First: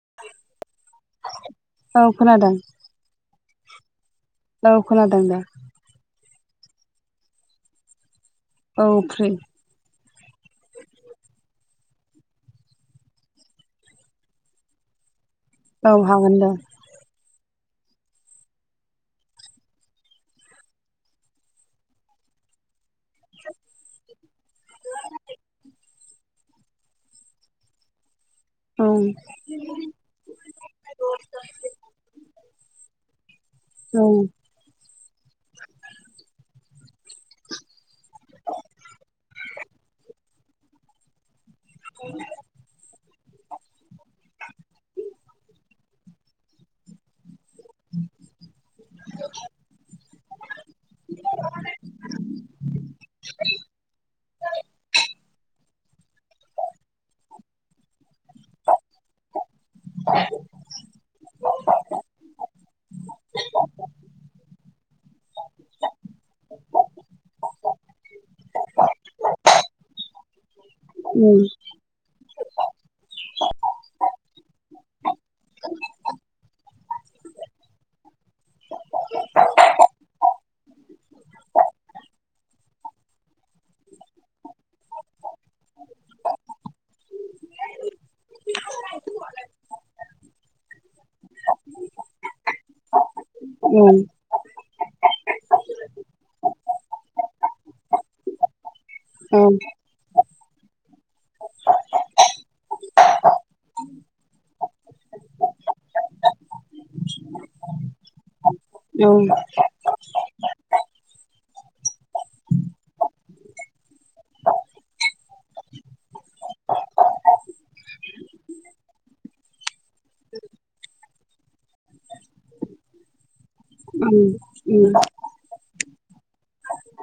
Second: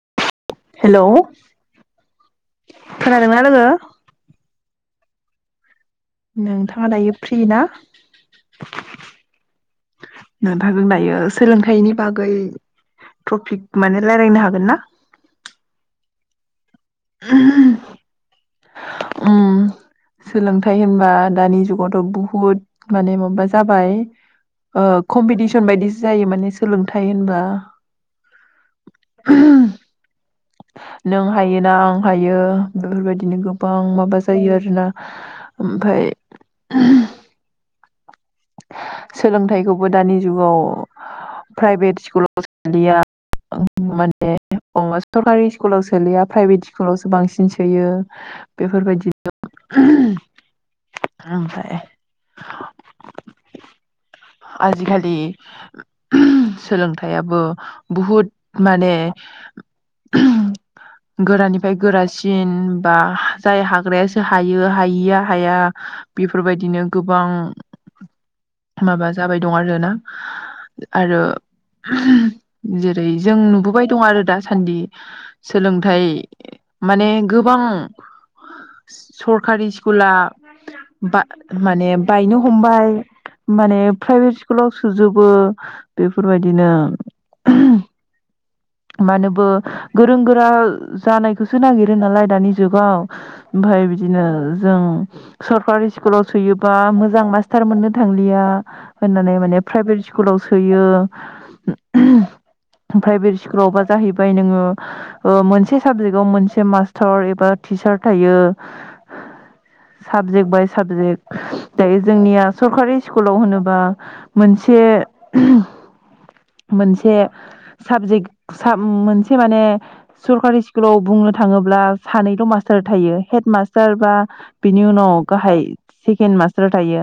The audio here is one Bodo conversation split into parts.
हेल' औ खोनादोंना? खोनादों हेलबो [unintelligible] औ खोनादोंदा नोंथाङा दायो फ्रि ना? औ फ्रि नथागोन दायो सोलों फथाइनि बागै ट्रपिक माने रायजलायनो हागोन ना औ हागोन द ह उ सोलोंथाइ होनबा दानि जुगावथ' बुहुद माने माबा जाबाय कम्पिटिसन बायदिसो जायो माने सोलोंथाइ होनबा औ नों हायो ना आं हायो बेफोरबायदिनो गो गोबां औ माबा जायो आरोोना ओमाय [inaudible] सोलोंथाइखौबो दानि जुगाव प्राइभेट स्कुलाव सोलिया माने सरकारि स्कुलावो सोलिया प्राइभेट सकुलावसो बांसिन होयो बेफोरबायदिजों ओमफ्राय आजिखालि सोलोंथायाइयाबो बहुत माने गोरानिफ्राय गोरासिन बा जाय हाग्रायासो हायो हायिया हाया बेफोरबायदिनो गोबां माबा जाबाय दं आरोना आरो औ जेरै जों नुबोबाय दं आरो दासान्दि सोलोंथाइ माने गोबां सरकारि स्कुला माने बायनो हमबाय माने प्राइभेट स्कुलाव सोजोबो बेफोरबायदिनो मानोबो गोरों गोरा जानायखौसो नागिरो नालाय दानि जुगाव। औ ओमफफ्राय बिदिनो जों सरकारि स्कुलाव सोयोबा मो मोजां मास्टार मोननो थांलिया होननानै औ माने प्राइभेट स्कुलाव सोयो प्राइभेट स्कुलावबा जाहैबाय नोङो मोनसे साबजेक्टाव मोनसे मास्टार एबा टिचार थायो। औ साबजेक्ट बाय साबजेक्ट दायो जोंनिया सरकारि स्कुलाव होनोबा मोनसे मोनसे साबजेक्ट स मोनसे माने सरखारि स्कुलाव बुंनो थाङोब्ला सानैल' मास्टार थायो हेड मास्टार बा बिनि उनाव गाहाय सेकेणड मास्टा स्थार थायो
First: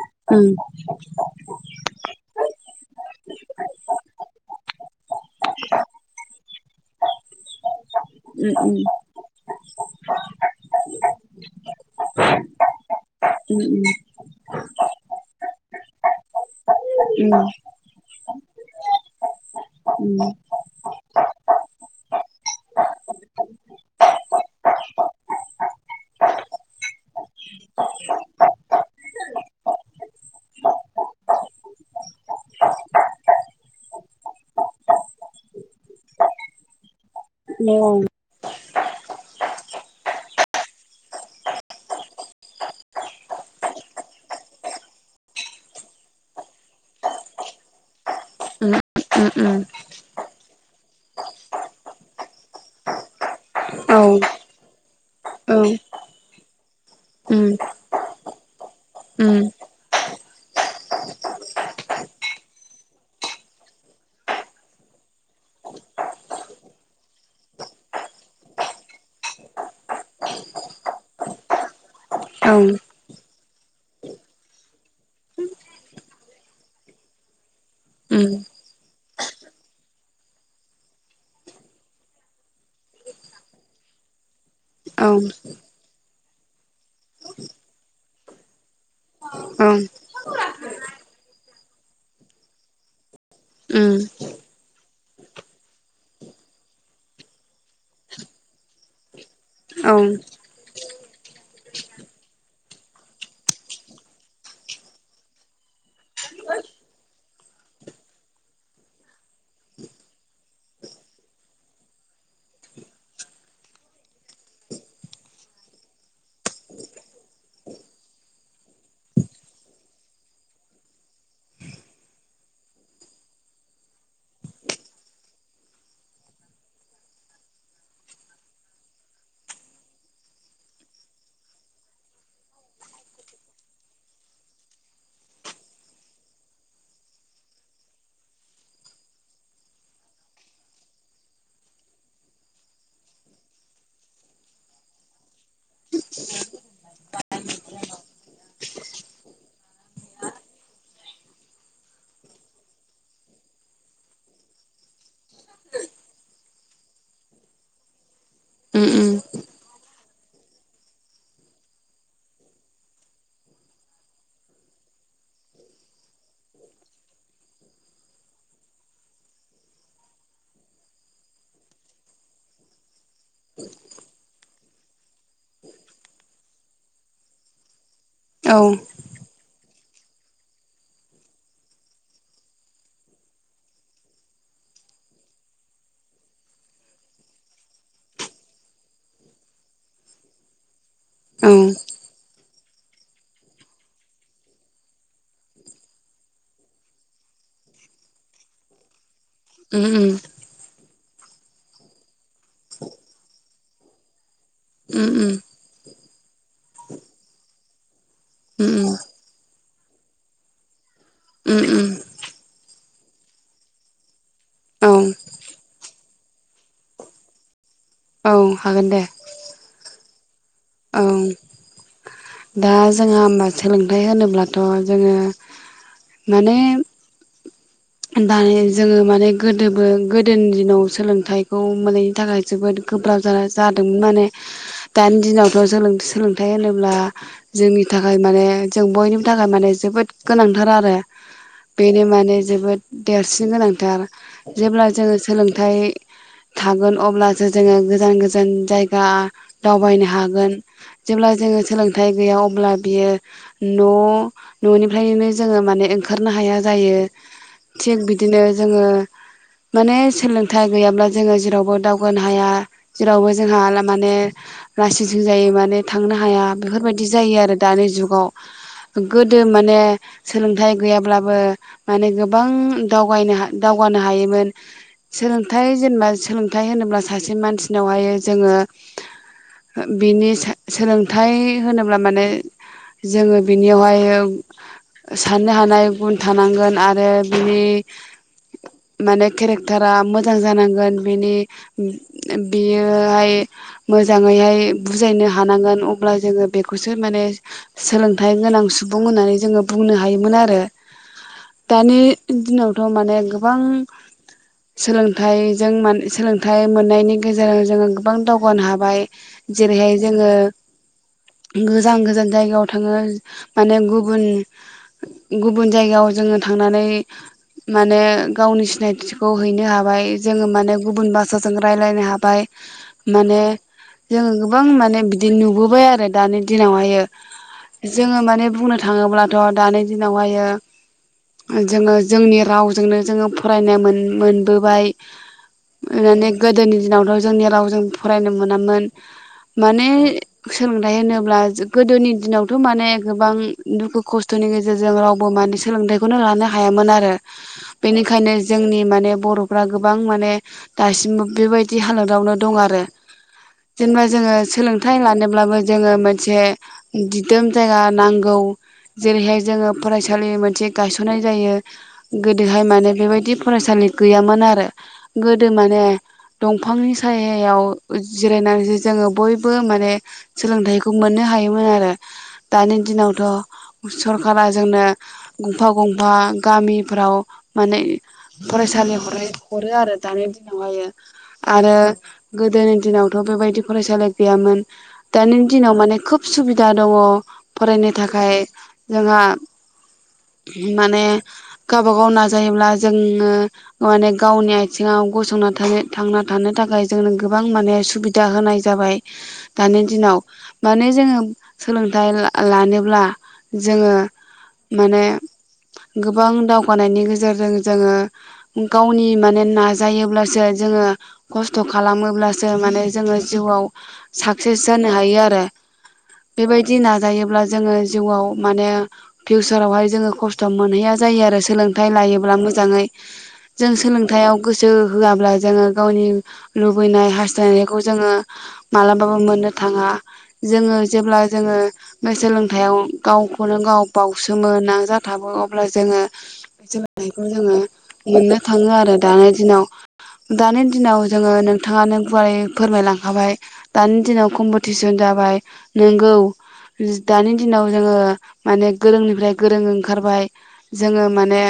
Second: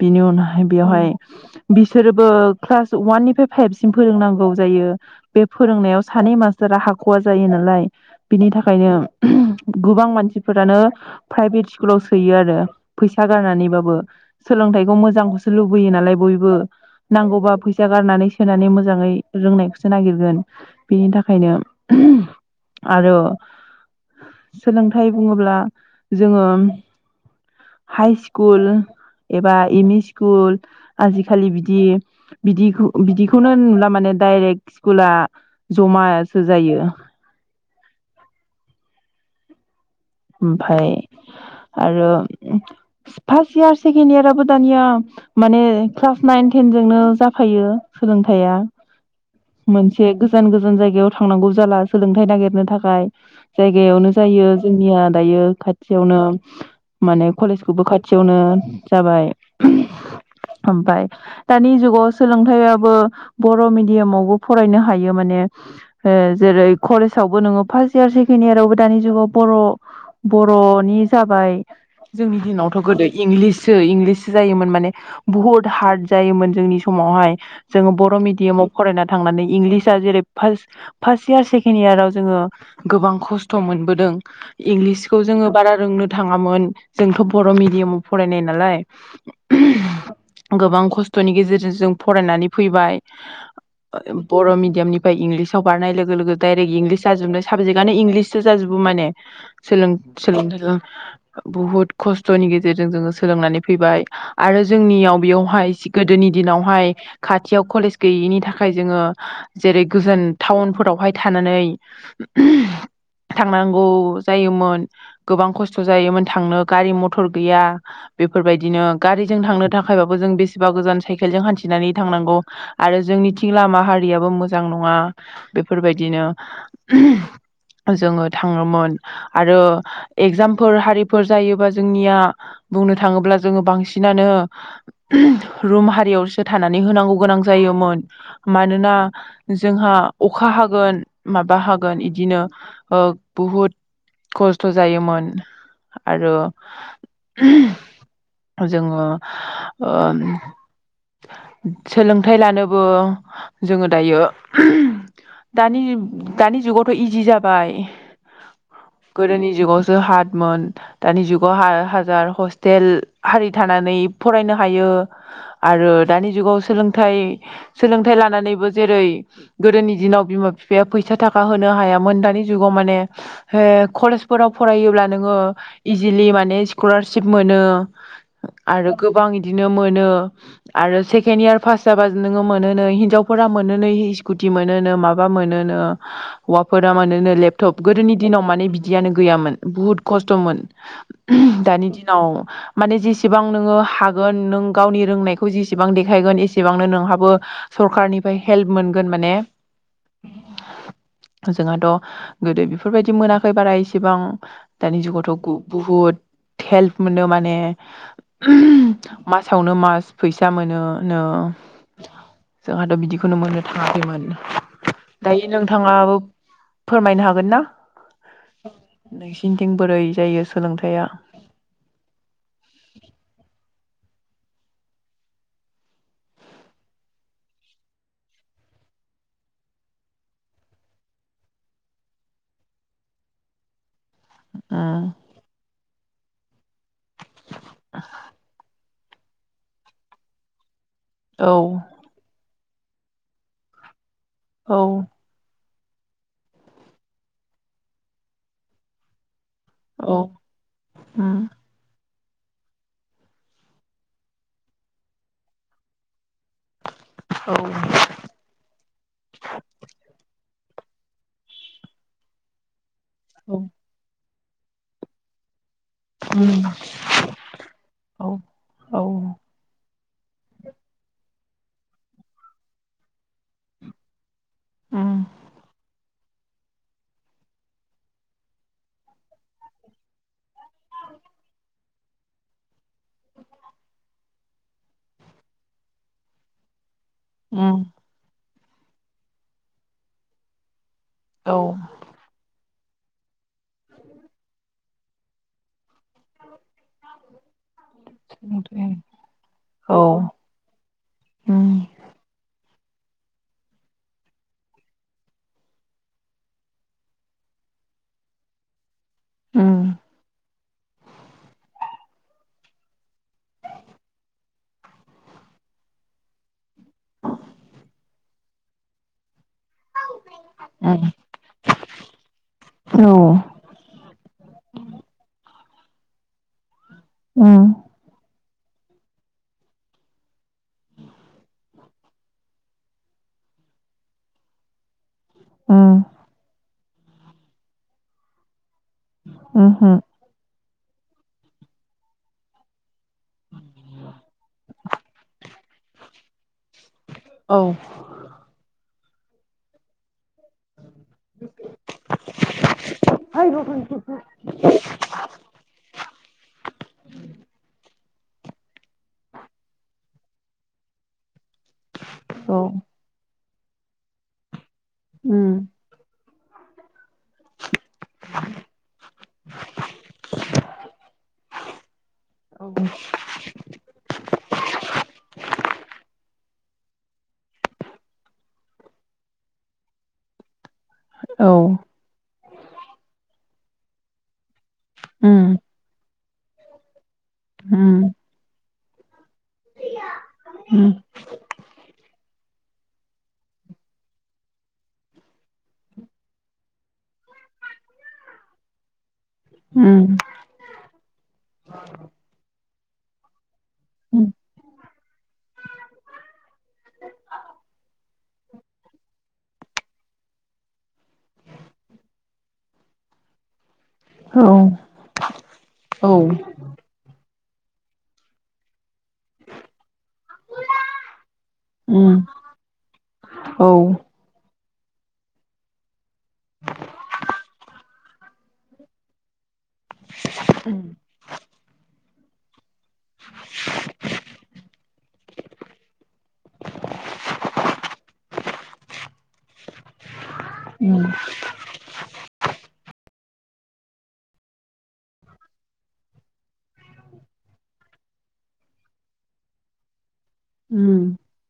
बिनि उनावहाय बेवहाय बिसोरोबो क्लास ववाननिफ्राय फाइभसिम फोरोंनांगौ जायो बे फोरोंनायाव सानै मास्टारा हाख'वा जायो नालाय बिनि थाखायनो गोबां मानसिफोरानो प्राइभेट स्कुलाव सोयो आरो फैसा गारनानैबाबो बो सोलोंथायखौ मोजांसो लुबैयो नालाय बयबो नांगौबा फैसा गारनानै सोनानै मोजाङै रोंनायखौसो नागिरगोन बिनि थाखायनो आरो सोलोंथाइ बुङोब्ला जोङो हाइ स्कुल एबा एम, इ स्कुल आजिखालि बिदि बिदि बिदिखौनो नुला माने डायरेक्ट स्कुला जमासो जायो ओं ओमफाय आरो फार्स्ट इयार सेकेणड याराबो दानिया माने क्लास नाइन टेनजों जोंनो जाफायो सोलोंथायाइा औ मोनसे गोजान गोजान जायगायाव थांनांगौ जाला सोलोंथायाइ नागिरनो थाखाय औ जायगायावनो जायो जों निया दायो उम खाथियावनो माने उम कलेजखौबो खाथियावनो जाबाय ओमफाय दानि जुगाव सोलोंथाइआबो बर' मिडियामावबो फरायनो हायो माने जेरै कलेजावबो नोङो फार्स्ट इयार सेकेणड इयारावबो दानि जुगाव बर' बर'नि जाबाय जोंनि औ उम औ दिनावथ' गोदो इंग्लिससो इंग्लिससो जायोमोन माने बुहुद हार्द जायोमोन जोंनि समावहाय जोङो बर' उम मिडियामाव फरायना थांनानै इंग्लिसआ जेरै फार्स्ट फार्स्ट इयार सेकेणड इयाराव जोङो गोबां खस्थ' मोनबोदों। औ इंग्लिसखौ उम जोङो बारा रोंनो थाङामोन जोंथ' बर' मिडियामाव फरायनाय नालाय गोबां खस्थ'नि गेजेरजों जों फरायनानै फैबाय उम बर' मिडियामनिफ्राय इंग्लिसाव बारनाय लोगो लोगो डाइरेक्ट इंलिस जाजोबनाय साबजेक्टआनो इंलिसो जाजोबो माने। सोलों औ औ सोलोंथाइखौ बुहुद खस्थ'नि गेजेरजों जोङो सोलोंनानै फैबाय आरो जोंनियाव बेयावहाय गोदोनि दिनावहाय खाथियाव कलेज गैयैनि थाखाय जोङो जेरै गोजान टाउनफोरावहाय थानानै थांनांगौ जायोमोन गोबां खस्थ' जायोमोन थांनो गारि मथर गैया बेफोरबायदिनो गारिजों थांनो थाखायबाबो जों बेसेबा गोजान साइकेलजों हान्थिनानै थांनांगौ आरो जोंनिथिं लामा हारियाबो मोजां नङा बेफोरबायदिनो जोङो थाङोमोन। आरो एगजामफोर हारिफोर जायोबा जोंनिया बुंनो थाङोब्ला जोङो बांसिनानो रुम हारियावसो थानानै होनांगौ गोनां जायोमोन मानोना जोंहा अखा हागोन माबा हागोन इदिनो बहुद खस्थ' जायोमोन आरो जोङो ओ सोलोंथाइ लानोबो जोङो दायो दानि दानि जुगावथ' इजि जाबाय उम गोदोनि जुगावस ज हादमोन दानि जुगाव हा हाजार हस्टेल हारि थानानै फरायनो हायो आरो दानि जुगाव सोलोंथाइ सोलोंथाइ लानानैबो जेरै गोदोनि दिनाव बिमा बिफाया फैसा थाखा होनो हायामोन दानि जुगाव माने कलेजफोराव फरायोब्ला नोङो इजिलि माने स्कलारशिप मोनो। आरो गोबां इद बिदिनो मोनो आरो सेकेणड इयार पास जाबा नोङो मोनो नै हिनजावफोरा मोनो नै स्कुटि मोनोनो माबा मोनोनो हौवाफोरा मोनोनो लेपटप गोदोनि दिनाव माने बिदियानो गैयामोन बुहुद खस्थ'मोन उम दानि दिनाव माने जेसेबां नोङो हागोन नों गावनि रोंनायखौ जेसेबां देखायगोन एसेबांनो नोंहाबो सरखारनिफ्राय हेल्प मोनगोन माने ओम ओम जोंहाथ' गोदो बेफोरबायदि मोनाखै बारा इसेबां दानि जुगावथ' बुहुद हेल्प मोनो माने मासावनो मास फैसा मोनोनो उम जोंहाथ' बिदिखौनो मोननो थाङाखैमोन उम दायो नोंथाङाबो फोरमायनो हागोन ना। औ औ हागोन दे नोंसिनथिं बोरै जायो औ सोलोंथाइया दा जोंहा होमबा सोलोंथाइ होनो होनब्लाथ' जोङो माने दानि जोङो माने गोदोबो गोदोनि दिनाव सोलोंथाइखौ मोनैनि थाखाय जोबोद गोब्राब जादोंमोन माने उम दानि दिनावथ' [unintelligible] सोलोंथाइ होनोब्ला जोंनि थाखाय माने जों बयनिबो थाखाय माने जोबोद गोनांथार आरो। औ बेनो माने जोबोद देरसिन गोनांथार। औ जेब्ला जोङो सोलोंथाइ थागोन अब्लासो जोङो गोजान गोजान जायगा दावबायनो औ हागोन जेब्ला उम जोङो सोलोंथाइ गैया अब्ला बियो न' ननिफ्रायनो जोंङो माने ओंखारनायाव नो हाया जायो। औ थिग बिदिनो जोङो माने सोलों थाइ गैयाब्ला जोङो जेरावबो दावगानो हाया। जेरावबो औ जोंहाआला माने लासिंसिं जायो माने थांनो हाया उम बेफोरबायदि जायो आरो दानि औ औ जुगाव गोदो माने सोलोंथाइ गैयाब्लाबो माने गोबां दावगायनो दावगानो हायोमोन। उम सोलोंथाइ जेनेबा सोलोंथाइ होनोब्ला सासे मानसिनावहायो जोङो बिनि सो-सोलोंथाइ होनोब्ला माने जोङो बिनियावहायो साननो हानाय गुन थानांगोन आरो [unintelligible] उम माने केरेक्टारा मोजां जानांगोन। बेनि औ बेयो [unintelligible] मोजाङैहाय बुजायनो हानांगोन अब्ला जोङो बेखौसो माने सोलोंथाइ गोनां सुबुं होननानै जोङो बुंनो हायोमोन उम आरो दानि दिनावथ' माने गोबां सोलोंथाइजों मान सोलोंथाइ मोननायनि गेजेरजों जोङो गोबां दावगानो हाबाय। उम जेरैहाय जोङो गोजान गोजान जायगायाव थाङो माने गुबन गुबुन जायगायाव जोङो थांनानै माने गावनि सिनायथिखौ हैनो‌ हाबाय जोङो माने उम गुबुन भासाजों रायलायनो हाबाय औ माने जों गोबां माने बिदि नुबोबाय बाय आरो दानि दिनावहायो उम जोङो माने बुंनो थाङोब्लाथ' दानि दिनावहाय जोङो जोंनि रावजोंनो जोङो फरायनो मोनबोबाय उम [unintelligible] गोदोनि दिनावथ' जोंनि रावजों फरायनो मोनामोन। माने उमहो सोलोंथाइ होनोब्ला गोदोनि दिनावथ' माने गोबां दुखु खस्थ'नि गेजेरजों रावबो मानि सोलोंथाइ [unintelligible] हायामोन आरो औ बेनिखायनो जोंनि माने बर'फ्रा गोबां माने दासिमबो बेबायदि हालोदावनो दं आरो जेनेबा जोङो सोलोंथाइ लानोब्लाबो जोङो मोनसे दिदोम जायगा नांगौ। औ जेरैहाय जोङो फरायसालि एखालि मोनसे गायसननाय जायो। औ गोदोहाय माने बेबायदि फरायसालि गैयामोन आरो गोदो उम माने दंफांनि सायाव जिरायनानैसो जोङो बयबो माने सोलोंथाइखौ मोननो हायोमोन आरो औ दानि दिनावथ' सरखारा जोंनो गंफा गंफा गामिफ्राव माने फरायसालि हरो आरो दानि दिनावहायो औ आरो गोदोनि दिनावथ' बेबायदि फरायसालि गैयामोन। दानि उम दिनाव माने खोब सुबिदा दङ'। उम फरायनो थाखाय जोंहा [unintelligible] माने गावबा गाव नाजायोब्ला जोङो माने गावनि आथिङाव गसंना थानो थांना थानो थाखाय जोंनो गोबां माने सुबिदा होनाय जाबाय। दानि दिनाव माने जोङो सोलोंथाइ ला-लानो ब्ला जोङो उम माने गोबां दावगानायनि गेजेरजों जोङो गावनि माने नाजायोब्लासो जोङो खस्थ' खालामोब्लासो माने जोङो जिउआव औ साक्सेस जानो हायो आरो औ बेबायदि नाजायोब्ला जोङो जिउआव माने फिउसारावहाय जो थ' मोनहैया जायो आरो सोलोंथाइ उम लायोब्ला मोजाङै। औ जों सोलोंथाइयाव गो सो होआब्ला जोङो गावनि लुबैनाय हास्थायनायखौ जोङो मालाबाबो मोननो थाङा । जोङो उम जेब्ला जोङो बो सोलोंथाइयाव गावखौनो गाव बावसोमो नाजा थाबो अब्ला जोङो [unintelligible] जोङो [unintelligible] थाङो आरो दानि दिनाव दानि दिनाव उम जोङो नोंथाङानो गुवारै फोरमायलां खाबाय दानि दिनाव कम्पटिसन जाबाय । नोंगौ, दानि दिनाव जोङो माने गोरोंनिफ्राय गोरों ओं खारबाय जोङो उम माने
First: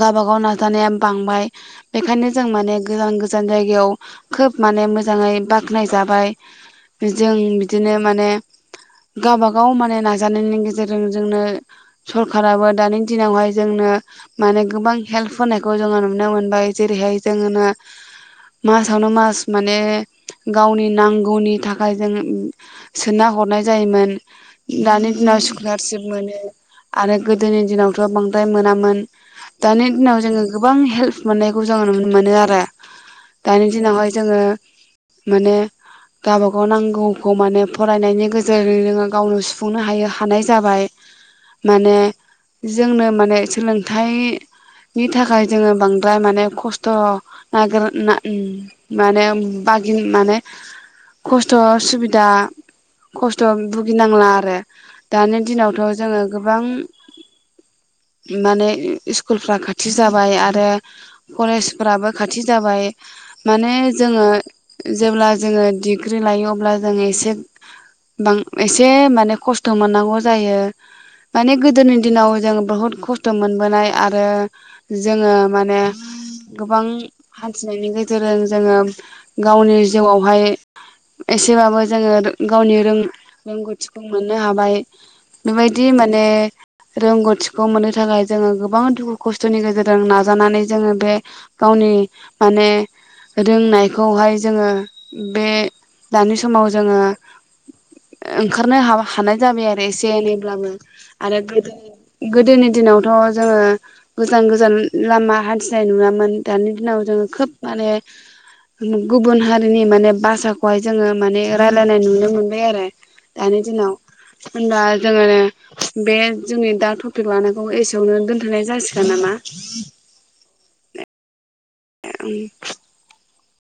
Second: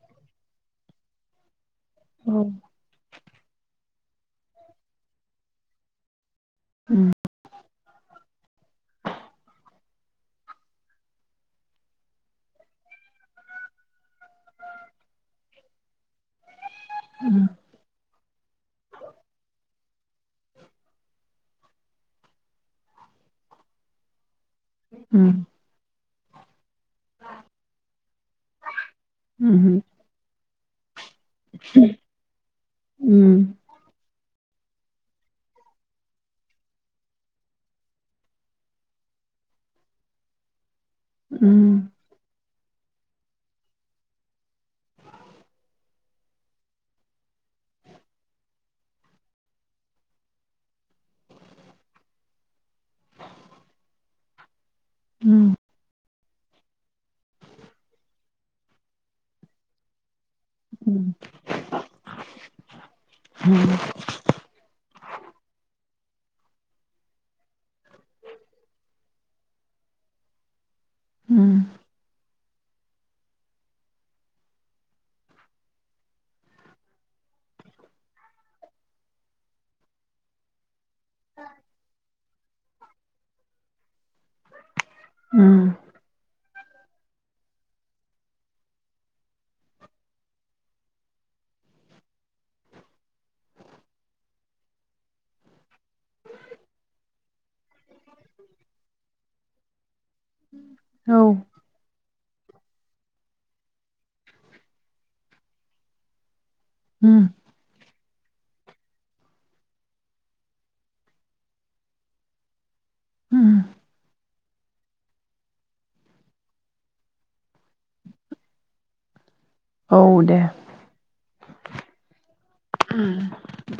गाबा गाव नाजानाया बांबाय बेखायनो जों माने गोजान गोजान जायगायाव खोब माने मोजाङै बाख्नाय जाबाय उम जों बिदिनो माने गावबा गाव माने ना नाजानायनि गेजेरजों जोंनो सरखाराबो दानि दिनावहाय जोंनो माने गोबां हेल्प होनायखौ जोङो नुनो मोनबाय। जेरैहाय उम जोङो नो मासावनो मास माने गावनि नांगौनि थाखाय जों सोना हरनाय जायोमोन दानि दिनाव स्कलारशिप मोनो आरो गोदोनि दिनावथ बांद्राय मोनामोन उम दानि दिनाव जों गोबां हेल्प मोननायखौ जोङो नुनो मोनोआरो। दानि दिनावहाय जोङो माने गावबा गाव नांगौखौ माने फरायनायनि गेजेरै नोङो गावनो सुफुंनो हायो हानाय जाबाय। माने जोंनो माने सोलोंथाइनि थाखाय जोङो बांद्राय माने खस्थ नागिर ना माने बागि माने खस्थ सुबिदा खस्थ भुगिनांला आरो। दानि दिनावथ जोङो गोबां माने स्कुलफ्रा खाथि जाबाय आरो रो कलेजफ्राबो खाथि जाबाय माने जोङो जेब्ला जोङो दि ग्रि लायो अब्ला जों एसे बां एसे माने खस्थ' मोननांगौ जायो। माने गोदोनि दिनाव जों बहुद खस्थ' मोनबोनाय आरो जोङो माने गोबां हान्थिनायनि गेजेरजों जोङो गावनि जिउआवहाय एसेबाबो जोङो गावनि रों रोंगौथिखौ मोननो हाबाय। बेबायदि माने बे रोंगौथिखौ मोननो थाखाय जोङो गोबां दुखु खस्थनि गेजेरजों नाजानानै जोङो बे गावनि माने रोंनायखौहाय जोङो बे दानि समाव जोङो ओंखारनो हा हानाय जाबाय आरो एसे एनैब्लाबो। औ आरो गोदो गोदोनि दिनावथ' जोङो गोजान गोजान लामा हान्थिनाय नुवामोन। दानि दिनाव जोङो उम खोब माने गुबुन हारिनि माने भाषाखौहाय जोङो माने रायलायनाय नुनो मोनबाय आरो दानि दिनाव। होनबा जोङो बे जोंनि दा टपिक लानायखौ एसेयावनो दोनथनाय जासिगोन नामा? औ दे। [unintelligible] [inaudible]